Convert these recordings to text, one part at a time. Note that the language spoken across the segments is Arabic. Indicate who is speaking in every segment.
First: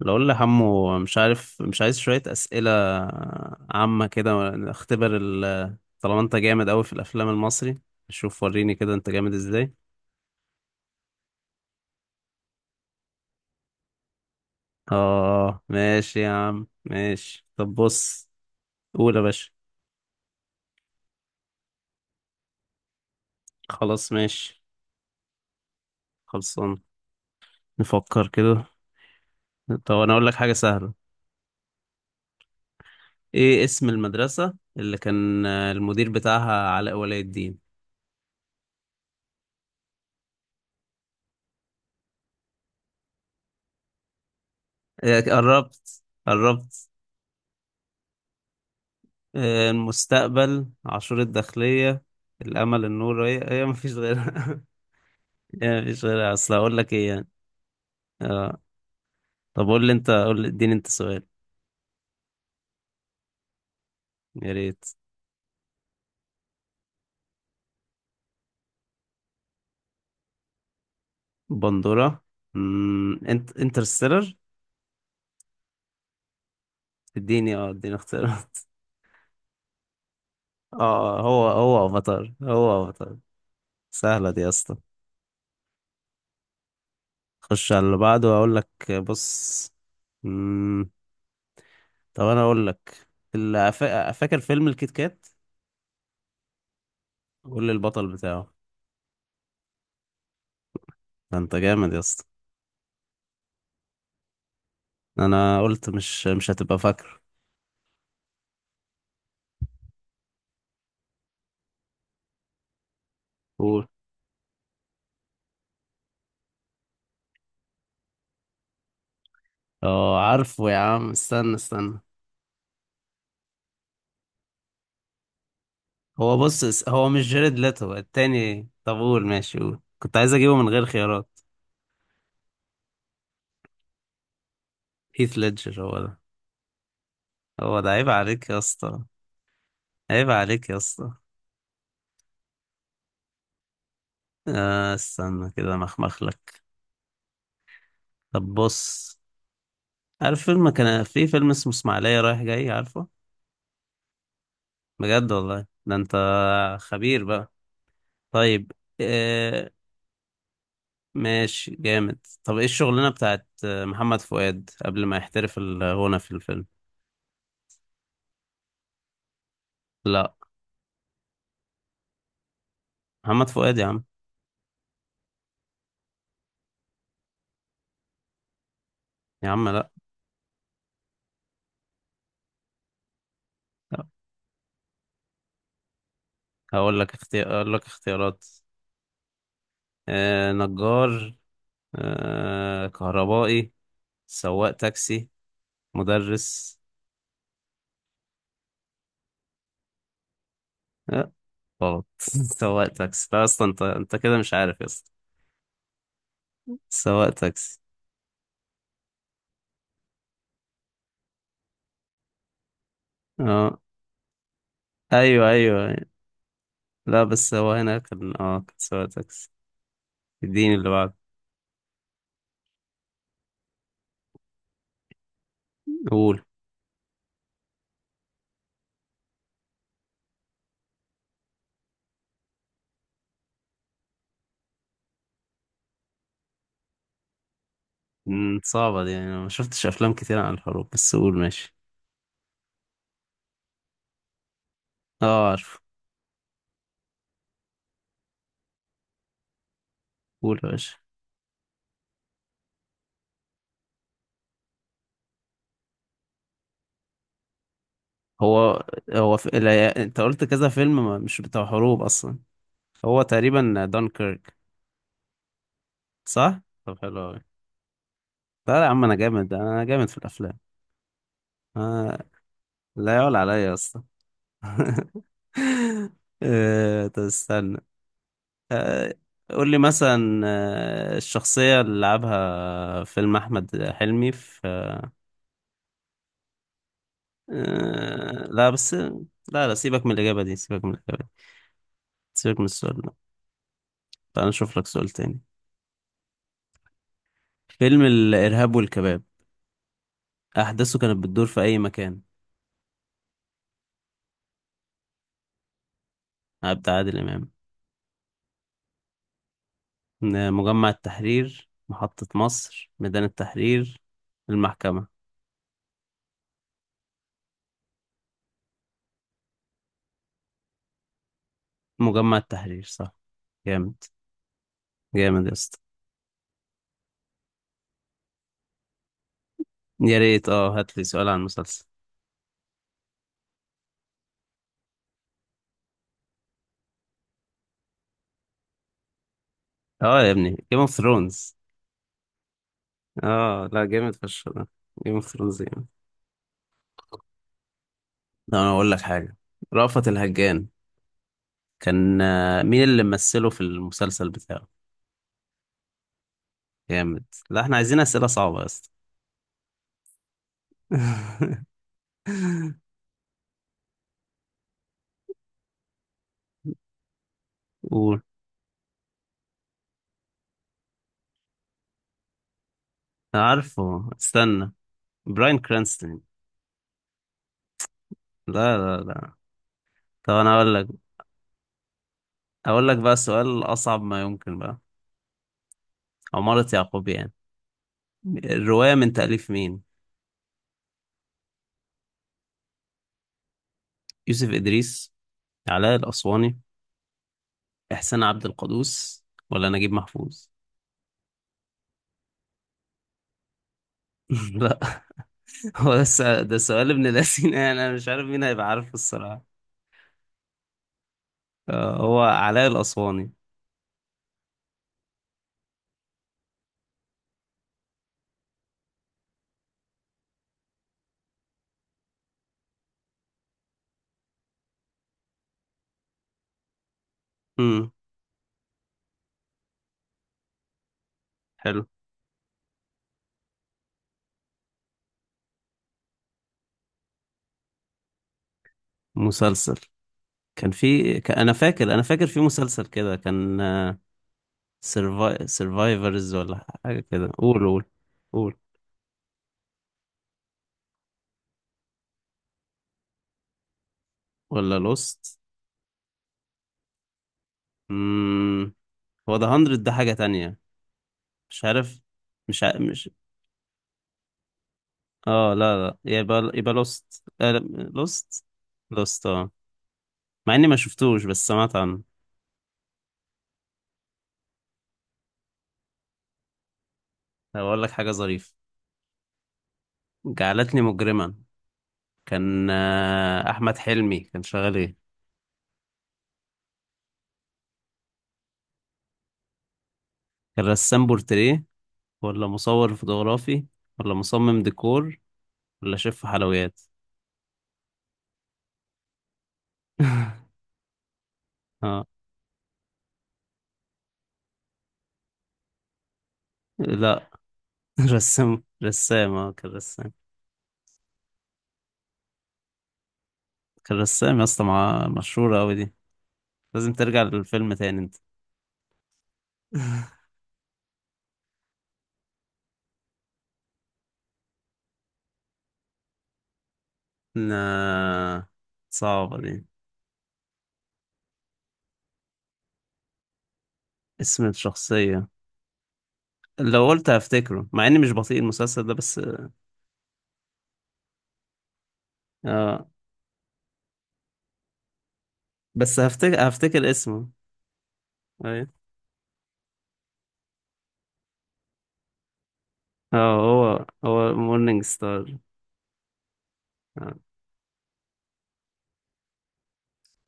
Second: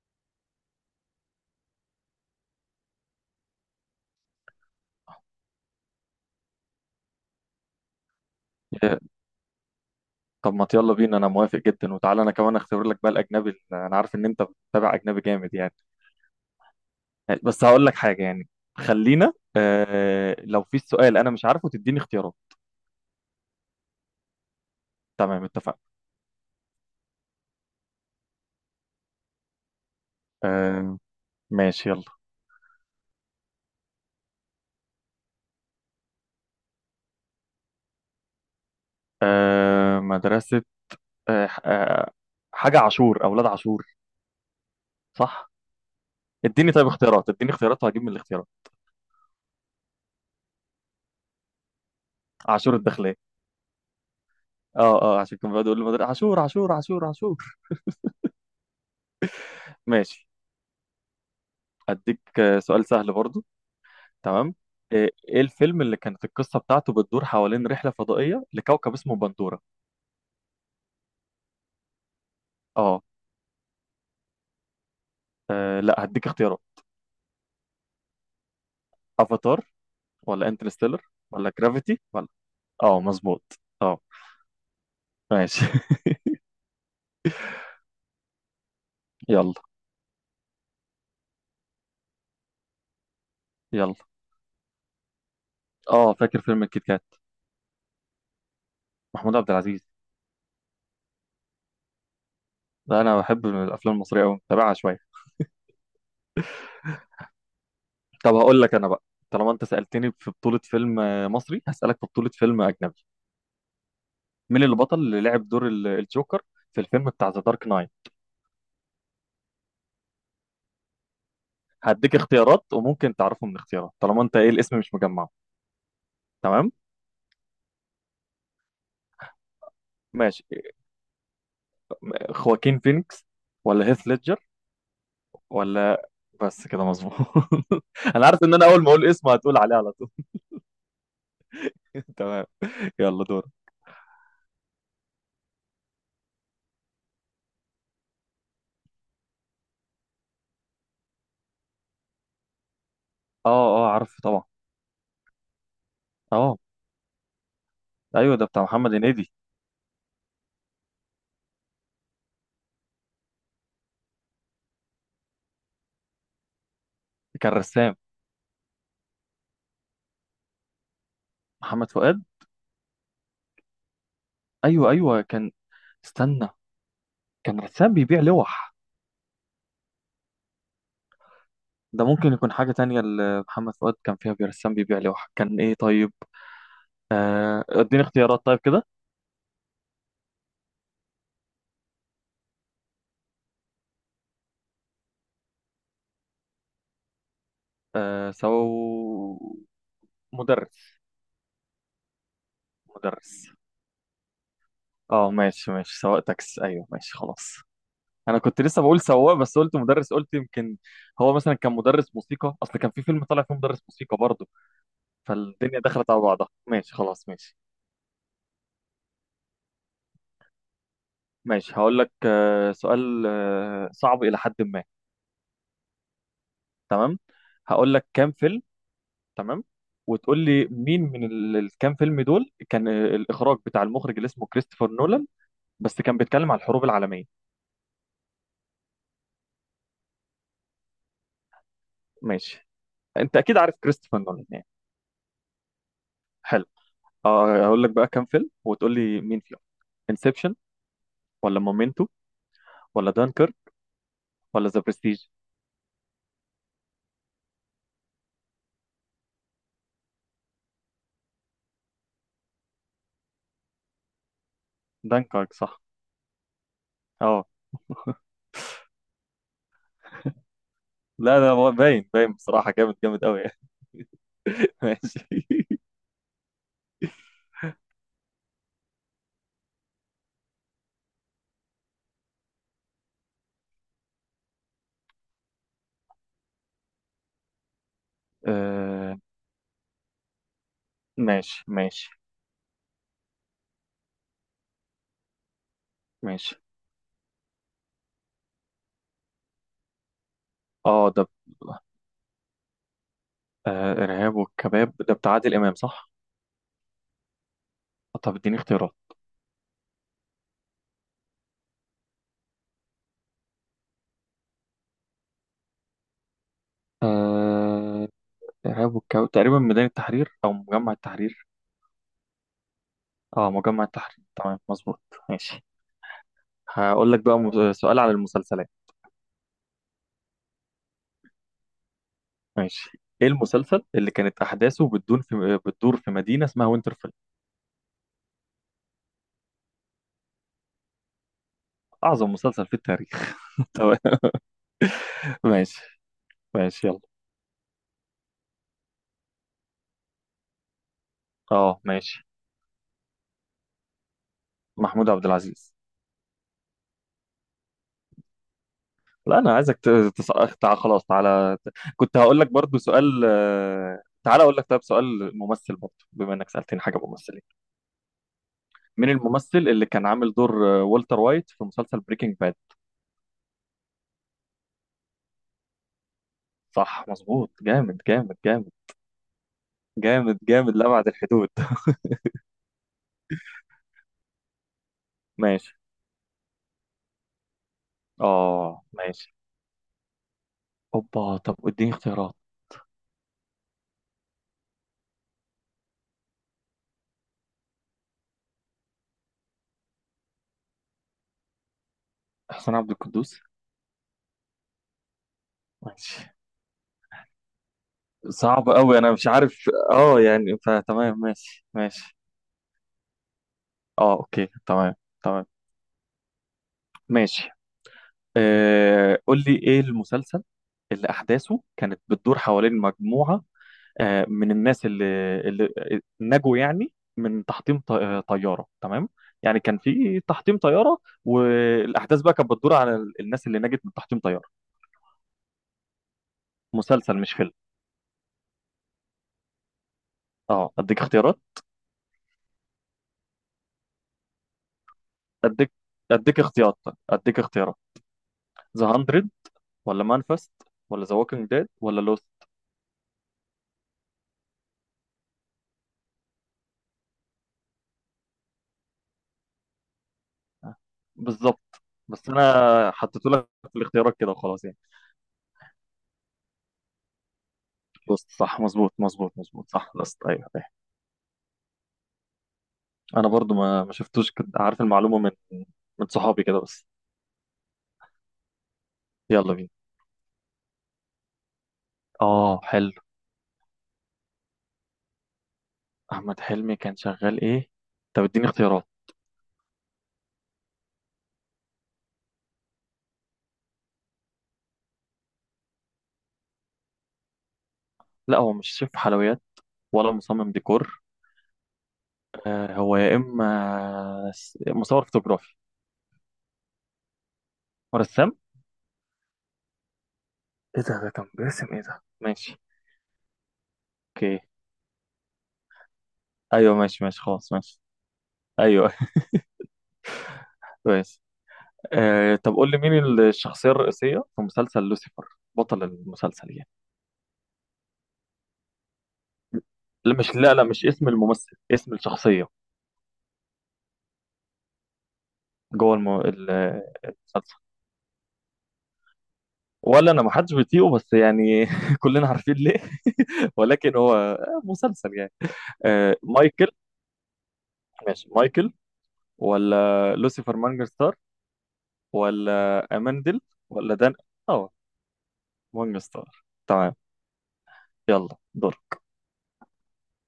Speaker 1: لو قول لحمو مش عارف مش عايز شوية أسئلة عامة كده. اختبر ال طالما انت جامد أوي في الأفلام المصري. شوف وريني كده
Speaker 2: يا-.
Speaker 1: انت جامد ازاي.
Speaker 2: طب ما يلا بينا، انا موافق جدا. وتعالى انا كمان اختبر لك بقى الاجنبي ال-، انا عارف ان انت بتتابع اجنبي جامد
Speaker 1: اه
Speaker 2: يعني.
Speaker 1: ماشي يا عم ماشي،
Speaker 2: بس
Speaker 1: طب
Speaker 2: هقول لك حاجه
Speaker 1: بص.
Speaker 2: يعني،
Speaker 1: قول يا
Speaker 2: خلينا
Speaker 1: باشا،
Speaker 2: لو في سؤال انا مش عارفه تديني اختيارات.
Speaker 1: خلاص ماشي.
Speaker 2: تمام اتفقنا.
Speaker 1: خلصان، نفكر كده. طب انا اقول لك حاجة
Speaker 2: آه
Speaker 1: سهلة.
Speaker 2: ماشي يلا.
Speaker 1: ايه اسم المدرسة اللي كان المدير بتاعها علاء ولي الدين؟
Speaker 2: آه مدرسه، آه ح- آه حاجه عاشور، اولاد عاشور.
Speaker 1: إيه،
Speaker 2: صح.
Speaker 1: قربت
Speaker 2: اديني طيب
Speaker 1: قربت.
Speaker 2: اختيارات، اديني اختيارات وهجيب من الاختيارات.
Speaker 1: آه، المستقبل، عاشور الداخلية،
Speaker 2: عاشور
Speaker 1: الأمل،
Speaker 2: الداخليه.
Speaker 1: النور. هي مفيش غيرها.
Speaker 2: اه اه، عشان كان بيقعد يقول
Speaker 1: هي
Speaker 2: لي مدر-
Speaker 1: مفيش غيرها،
Speaker 2: عاشور
Speaker 1: أصل
Speaker 2: عاشور
Speaker 1: هقول لك
Speaker 2: عاشور
Speaker 1: إيه يعني.
Speaker 2: عاشور.
Speaker 1: آه. طب قول لي أنت،
Speaker 2: ماشي.
Speaker 1: قول لي اديني أنت سؤال.
Speaker 2: اديك سؤال سهل برضو.
Speaker 1: يا
Speaker 2: تمام.
Speaker 1: ريت.
Speaker 2: ايه، إيه الفيلم اللي كانت القصه بتاعته بتدور حوالين رحله فضائيه لكوكب اسمه بندوره؟
Speaker 1: بندورة.
Speaker 2: اه.
Speaker 1: انت انترستيلر؟
Speaker 2: لا هديك اختيارات.
Speaker 1: اديني اه اديني اختيار.
Speaker 2: افاتار، ولا انترستيلر،
Speaker 1: اه، هو
Speaker 2: ولا
Speaker 1: هو
Speaker 2: جرافيتي، ولا.
Speaker 1: افاتار، هو
Speaker 2: اه
Speaker 1: افاتار.
Speaker 2: مظبوط اه.
Speaker 1: سهلة دي يا اسطى.
Speaker 2: ماشي
Speaker 1: خش على اللي بعده وأقول لك،
Speaker 2: يلا.
Speaker 1: بص. مم. طب أنا أقول لك اللي،
Speaker 2: يلا
Speaker 1: فاكر فيلم الكيت كات؟
Speaker 2: اه فاكر فيلم الكيت كات.
Speaker 1: قول لي البطل بتاعه.
Speaker 2: محمود عبد العزيز.
Speaker 1: ده أنت جامد يا اسطى.
Speaker 2: ده انا بحب من الافلام المصريه قوي، متابعها شويه.
Speaker 1: انا قلت مش هتبقى فاكره.
Speaker 2: طب هقول لك انا بقى، طالما انت سالتني في بطوله فيلم مصري، هسالك في بطوله فيلم اجنبي.
Speaker 1: قول.
Speaker 2: مين اللي بطل اللي لعب دور الجوكر في الفيلم بتاع ذا دارك نايت؟
Speaker 1: اه عارفه يا عم، استنى.
Speaker 2: هديك اختيارات وممكن تعرفه من الاختيارات، طالما انت ايه الاسم مش مجمعه.
Speaker 1: هو بص،
Speaker 2: تمام.
Speaker 1: هو مش جيرد ليتو التاني؟ طب قول ماشي، قول، كنت عايز
Speaker 2: ماشي.
Speaker 1: اجيبه من غير خيارات.
Speaker 2: خواكين فينيكس، ولا هيث ليدجر،
Speaker 1: هيث ليدجر هو
Speaker 2: ولا.
Speaker 1: ده.
Speaker 2: بس كده مظبوط
Speaker 1: هو ده، عيب
Speaker 2: انا عارف
Speaker 1: عليك
Speaker 2: ان
Speaker 1: يا
Speaker 2: انا اول ما
Speaker 1: اسطى.
Speaker 2: اقول اسمه هتقول عليه على طول.
Speaker 1: عيب عليك يا اسطى.
Speaker 2: تمام. يلا دور.
Speaker 1: آه استنى كده مخمخ لك. طب بص، عارف فيلم، كان في فيلم اسمه اسماعيلية رايح جاي، عارفه؟
Speaker 2: اه. اه عارف طبعا.
Speaker 1: بجد والله ده انت
Speaker 2: اه.
Speaker 1: خبير بقى.
Speaker 2: ايوه ده بتاع
Speaker 1: طيب.
Speaker 2: محمد هنيدي.
Speaker 1: آه، ماشي جامد. طب ايه الشغلانة بتاعت محمد فؤاد قبل ما يحترف الغنى في الفيلم؟
Speaker 2: كان رسام.
Speaker 1: لا.
Speaker 2: محمد فؤاد.
Speaker 1: محمد فؤاد يا عم.
Speaker 2: ايوه ايوه كان. استنى. كان رسام بيبيع لوح.
Speaker 1: يا عم لا.
Speaker 2: ده ممكن يكون حاجة تانية. اللي محمد فؤاد
Speaker 1: لا.
Speaker 2: كان فيها بيرسام بيبيع لوح، كان ايه طيب؟
Speaker 1: اقول لك
Speaker 2: اديني اختيارات
Speaker 1: اختيارات.
Speaker 2: طيب كده.
Speaker 1: آه نجار، آه كهربائي، سواق تاكسي، مدرس.
Speaker 2: آه سو مدرس.
Speaker 1: آه غلط. سواق تاكسي. لا
Speaker 2: مدرس.
Speaker 1: اصلا انت كده مش عارف يا اسطى.
Speaker 2: اه ماشي ماشي، سواق تاكس، ايوه ماشي
Speaker 1: سواق
Speaker 2: خلاص.
Speaker 1: تاكسي.
Speaker 2: انا كنت لسه بقول سواق، بس قلت مدرس، قلت يمكن هو مثلا كان مدرس موسيقى، اصل كان في فيلم طالع فيه
Speaker 1: اه،
Speaker 2: مدرس موسيقى برضه،
Speaker 1: ايوه
Speaker 2: فالدنيا
Speaker 1: ايوه.
Speaker 2: دخلت على بعضها. ماشي
Speaker 1: لا
Speaker 2: خلاص
Speaker 1: بس
Speaker 2: ماشي.
Speaker 1: هو هنا كان اه، كان سواق تاكسي. اديني اللي بعده.
Speaker 2: ماشي هقول لك سؤال صعب الى حد ما.
Speaker 1: قول.
Speaker 2: تمام. هقول لك كام فيلم. تمام. وتقول لي مين من الكام فيلم دول كان الاخراج بتاع المخرج اللي اسمه كريستوفر نولان، بس كان بيتكلم على الحروب العالميه.
Speaker 1: مم، صعبة دي، يعني أنا ما شفتش أفلام كتير عن الحروب، بس قول ماشي.
Speaker 2: ماشي. انت اكيد عارف كريستوفر نولان يعني.
Speaker 1: اه عارف.
Speaker 2: حلو. اقول لك بقى كام فيلم وتقول لي مين فيهم. انسبشن،
Speaker 1: قول يا باشا.
Speaker 2: ولا مومنتو، ولا دانكر، ولا ذا برستيج.
Speaker 1: هو هو في... لا... أنت قلت كذا فيلم، ما... مش بتاع حروب أصلا. هو تقريبا دانكيرك.
Speaker 2: دانكرك صح.
Speaker 1: صح؟ طب حلو أوي.
Speaker 2: اه.
Speaker 1: لا لا يا عم، أنا جامد، أنا جامد في الأفلام.
Speaker 2: لا ده هو باين
Speaker 1: آه...
Speaker 2: باين بصراحة، جامد
Speaker 1: لا
Speaker 2: جامد
Speaker 1: يعلى
Speaker 2: قوي
Speaker 1: عليا يا اسطى.
Speaker 2: ماشي.
Speaker 1: آه... طب استنى. آه... قول لي مثلا آه... الشخصية اللي لعبها فيلم أحمد حلمي في، آه لا بس
Speaker 2: آه
Speaker 1: لا لا، سيبك من الإجابة دي، سيبك من الإجابة دي.
Speaker 2: ماشي ماشي.
Speaker 1: سيبك من السؤال ده. تعال نشوف لك سؤال تاني.
Speaker 2: ماشي
Speaker 1: فيلم الإرهاب والكباب، أحداثه
Speaker 2: اه
Speaker 1: كانت
Speaker 2: ده ب-،
Speaker 1: بتدور في أي مكان؟
Speaker 2: آه ارهاب والكباب ده بتاع عادل امام صح.
Speaker 1: عادل إمام.
Speaker 2: طب اديني اختيارات.
Speaker 1: مجمع التحرير، محطة مصر، ميدان التحرير، المحكمة.
Speaker 2: آه ارهاب والكباب تقريبا ميدان التحرير او مجمع التحرير.
Speaker 1: مجمع التحرير صح.
Speaker 2: اه مجمع
Speaker 1: جامد،
Speaker 2: التحرير، تمام مظبوط.
Speaker 1: جامد يا
Speaker 2: ماشي
Speaker 1: اسطى.
Speaker 2: هقول لك بقى سؤال على المسلسلات.
Speaker 1: يا ريت، اه هات لي سؤال عن مسلسل.
Speaker 2: ماشي. ايه المسلسل اللي كانت احداثه بتدور في مدينه اسمها وينترفيل؟
Speaker 1: اه يا ابني، جيم اوف ثرونز.
Speaker 2: اعظم مسلسل في التاريخ.
Speaker 1: اه لا
Speaker 2: تمام.
Speaker 1: جامد فشخ ده. جيم اوف ثرونز
Speaker 2: ماشي
Speaker 1: جامد.
Speaker 2: ماشي يلا.
Speaker 1: طب انا اقول لك حاجه، رأفت الهجان.
Speaker 2: اه
Speaker 1: كان
Speaker 2: ماشي.
Speaker 1: آه، مين اللي ممثله في المسلسل بتاعه؟
Speaker 2: محمود عبد العزيز.
Speaker 1: جامد. لا احنا عايزين اسئله صعبه يا اسطى.
Speaker 2: لا انا عايزك تسقط تع-، خلاص تعالى. كنت هقول لك برضو سؤال تعالى اقول لك، طيب سؤال ممثل برضو بما انك سالتني حاجه ممثلين.
Speaker 1: قول.
Speaker 2: مين الممثل اللي كان عامل دور والتر وايت في مسلسل بريكنج باد؟
Speaker 1: عارفه استنى. براين كرانستون.
Speaker 2: صح مظبوط، جامد جامد جامد.
Speaker 1: لا لا لا. طب
Speaker 2: جامد
Speaker 1: انا اقول
Speaker 2: جامد
Speaker 1: لك،
Speaker 2: لأبعد الحدود
Speaker 1: اقول لك بقى سؤال اصعب ما يمكن بقى.
Speaker 2: ماشي.
Speaker 1: عمارة يعقوب يعني،
Speaker 2: اه
Speaker 1: الروايه من
Speaker 2: ماشي.
Speaker 1: تاليف مين؟
Speaker 2: اوبا، طب اديني اختيارات.
Speaker 1: يوسف ادريس، علاء الاسواني، احسان عبد القدوس، ولا نجيب محفوظ؟
Speaker 2: حسين عبد القدوس.
Speaker 1: لا. هو ده
Speaker 2: ماشي.
Speaker 1: سؤال، ده سؤال ابن لذين يعني، انا مش عارف مين هيبقى
Speaker 2: صعب
Speaker 1: عارفه
Speaker 2: قوي انا مش
Speaker 1: الصراحه.
Speaker 2: عارف اه يعني، فتمام ماشي
Speaker 1: آه،
Speaker 2: ماشي.
Speaker 1: هو علاء الاسواني.
Speaker 2: اه اوكي تمام. تمام. ماشي. آه قول لي ايه المسلسل اللي احداثه كانت بتدور حوالين مجموعة آه من الناس اللي نجوا يعني من تحطيم
Speaker 1: امم.
Speaker 2: طيارة تمام. يعني كان في تحطيم طيارة،
Speaker 1: حلو.
Speaker 2: والاحداث بقى كانت بتدور على الناس اللي نجت من تحطيم طيارة. مسلسل مش فيلم.
Speaker 1: مسلسل. كان
Speaker 2: اه اديك
Speaker 1: في
Speaker 2: اختيارات.
Speaker 1: انا فاكر، انا فاكر في مسلسل كده كان
Speaker 2: اديك
Speaker 1: سيرفايفرز
Speaker 2: اديك
Speaker 1: ولا
Speaker 2: اختيارات،
Speaker 1: حاجه كده.
Speaker 2: اديك
Speaker 1: قول
Speaker 2: اختيارات.
Speaker 1: قول. قول.
Speaker 2: ذا 100، ولا مانفست، ولا ذا ووكينج ديد، ولا لوست.
Speaker 1: ولا لوست. امم. هو ده 100، ده حاجه تانية. مش
Speaker 2: بالظبط.
Speaker 1: عارف.
Speaker 2: بس
Speaker 1: مش ع...
Speaker 2: انا
Speaker 1: مش
Speaker 2: حطيت لك في الاختيارات كده وخلاص يعني.
Speaker 1: اه لا لا، يبقى لوست.
Speaker 2: لوست
Speaker 1: لوست.
Speaker 2: صح، مظبوط
Speaker 1: لوست
Speaker 2: مظبوط
Speaker 1: اه.
Speaker 2: مظبوط، صح لوست ايوه
Speaker 1: مع اني ما
Speaker 2: ايوه.
Speaker 1: شفتوش بس سمعت عنه.
Speaker 2: انا برضو ما شفتوش، كنت عارف المعلومه من من صحابي كده بس.
Speaker 1: هقول لك حاجه ظريفه،
Speaker 2: يلا بينا.
Speaker 1: جعلتني مجرما.
Speaker 2: اه
Speaker 1: كان
Speaker 2: حلو.
Speaker 1: آه، احمد حلمي كان شغال ايه؟
Speaker 2: احمد حلمي كان شغال ايه؟ طب اديني اختيارات.
Speaker 1: كان رسام بورتريه، ولا مصور فوتوغرافي، ولا مصمم ديكور، ولا شيف حلويات؟
Speaker 2: لا هو مش شيف حلويات، ولا مصمم ديكور.
Speaker 1: اه
Speaker 2: آه هو يا اما مصور فوتوغرافي،
Speaker 1: لا.
Speaker 2: ورسام.
Speaker 1: رسام، رسام، اه كان رسام.
Speaker 2: ايه ده، ده كان باسم ايه ده ماشي.
Speaker 1: كان رسام
Speaker 2: اوكي.
Speaker 1: يا اسطى، مع مشهورة أوي دي.
Speaker 2: ايوه
Speaker 1: لازم
Speaker 2: ماشي ماشي
Speaker 1: ترجع
Speaker 2: خلاص
Speaker 1: للفيلم
Speaker 2: ماشي.
Speaker 1: تاني انت.
Speaker 2: ايوه كويس. آه طب قول لي مين الشخصيه الرئيسيه في مسلسل لوسيفر؟ بطل المسلسل يعني.
Speaker 1: لا، صعبة دي.
Speaker 2: لا مش، لا لا مش اسم الممثل، اسم الشخصيه
Speaker 1: اسم الشخصية،
Speaker 2: جوه
Speaker 1: لو قلت
Speaker 2: المسلسل.
Speaker 1: هفتكره، مع اني مش بطيء المسلسل ده بس.
Speaker 2: ولا انا ما حدش بيطيقه بس يعني كلنا عارفين ليه
Speaker 1: آه.
Speaker 2: ولكن هو مسلسل يعني.
Speaker 1: بس
Speaker 2: آه
Speaker 1: هفتكر
Speaker 2: مايكل.
Speaker 1: هفتكر اسمه.
Speaker 2: ماشي
Speaker 1: ايوه.
Speaker 2: مايكل، ولا لوسيفر مانجر ستار، ولا
Speaker 1: اه،
Speaker 2: اماندل،
Speaker 1: هو
Speaker 2: ولا دان.
Speaker 1: هو
Speaker 2: اه
Speaker 1: مورنينج ستار.
Speaker 2: مانجر ستار تمام.
Speaker 1: آه.
Speaker 2: يلا دور.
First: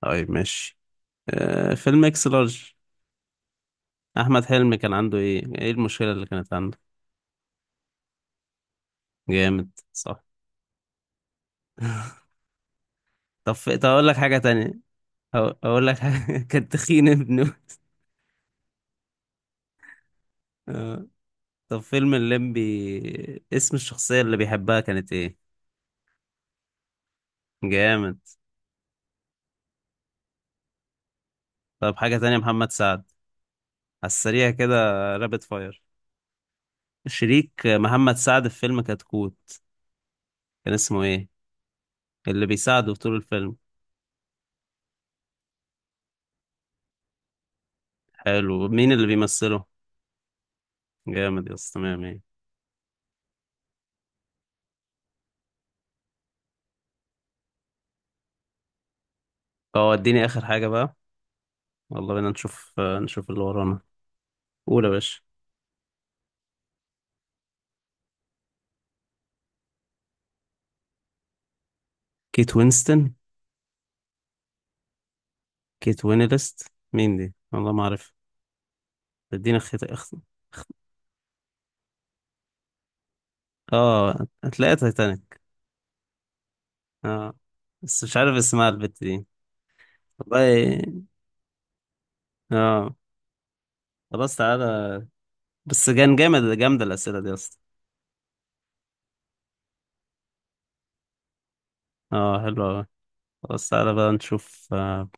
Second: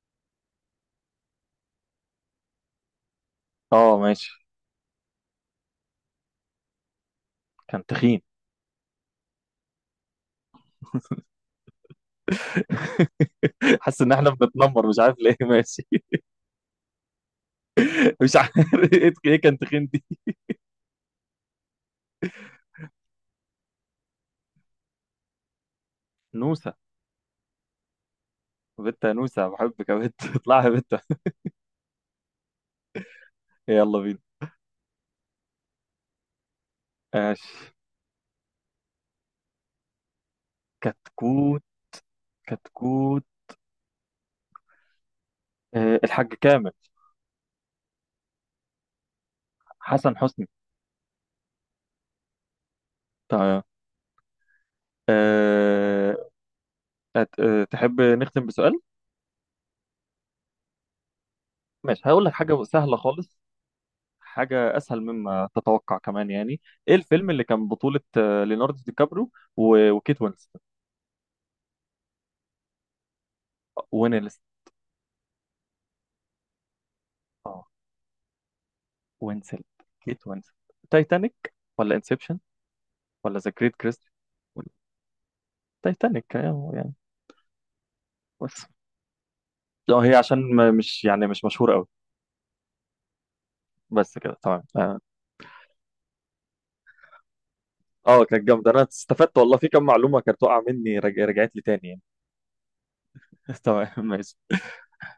Speaker 1: طيب ماشي. آه فيلم اكس لارج،
Speaker 2: اه ماشي.
Speaker 1: احمد حلمي كان عنده ايه، ايه المشكله اللي كانت عنده؟
Speaker 2: كان تخين.
Speaker 1: جامد صح. طب
Speaker 2: حاسس
Speaker 1: اقول
Speaker 2: ان
Speaker 1: لك
Speaker 2: احنا
Speaker 1: حاجه تانية.
Speaker 2: بنتنمر، مش عارف ليه ماشي.
Speaker 1: اقول لك حاجه. كان تخين ابنه.
Speaker 2: مش عارف ايه ايه كان تخين دي.
Speaker 1: آه. طب فيلم الليمبي، اسم الشخصيه اللي بيحبها كانت ايه؟
Speaker 2: نوسة.
Speaker 1: جامد.
Speaker 2: بنت يا نوسة، بحبك يا بنت اطلعي يا بنت.
Speaker 1: طب حاجه تانية، محمد سعد،
Speaker 2: يلا
Speaker 1: على
Speaker 2: بينا.
Speaker 1: السريع كده، رابط فاير، شريك
Speaker 2: ماشي.
Speaker 1: محمد سعد في فيلم كتكوت، كان اسمه ايه؟
Speaker 2: كتكوت.
Speaker 1: اللي بيساعده طول
Speaker 2: كتكوت.
Speaker 1: الفيلم.
Speaker 2: أه الحاج كامل.
Speaker 1: حلو. مين اللي بيمثله؟
Speaker 2: حسن حسني.
Speaker 1: جامد يا اسطى. تمام ايه.
Speaker 2: طيب أه تحب نختم بسؤال؟
Speaker 1: وديني اخر حاجه بقى.
Speaker 2: ماشي
Speaker 1: والله
Speaker 2: هقول
Speaker 1: بينا
Speaker 2: لك حاجة
Speaker 1: نشوف
Speaker 2: سهلة
Speaker 1: نشوف
Speaker 2: خالص،
Speaker 1: اللي ورانا.
Speaker 2: حاجة
Speaker 1: قول يا
Speaker 2: أسهل
Speaker 1: باشا.
Speaker 2: مما تتوقع كمان يعني. إيه الفيلم اللي كان بطولة ليوناردو دي كابرو و-، وكيت وينسلت؟
Speaker 1: كيت وينستون.
Speaker 2: وين ليست.
Speaker 1: كيت وينلست، مين دي والله ما اعرف. ادينا
Speaker 2: وينسلت.
Speaker 1: خيط اخت.
Speaker 2: كيت وينسلت. تايتانيك، ولا انسبشن، ولا ذا جريت كريست؟
Speaker 1: اه هتلاقيها تايتانيك.
Speaker 2: تايتانيك يعني يعني.
Speaker 1: اه. بس مش عارف
Speaker 2: بس
Speaker 1: اسمها البت دي.
Speaker 2: اه هي عشان ما-
Speaker 1: والله.
Speaker 2: مش يعني مش مشهورة قوي.
Speaker 1: اه.
Speaker 2: بس كده
Speaker 1: خلاص
Speaker 2: تمام اه.
Speaker 1: تعالى. بس كان جامد، جامدة الأسئلة دي أصلا.
Speaker 2: كانت جامدة، انا استفدت والله في كم معلومة كانت واقعة مني رجعت لي تاني يعني.
Speaker 1: اه حلوة أوي. خلاص
Speaker 2: تمام
Speaker 1: تعالى بقى
Speaker 2: ماشي.
Speaker 1: نشوف آه،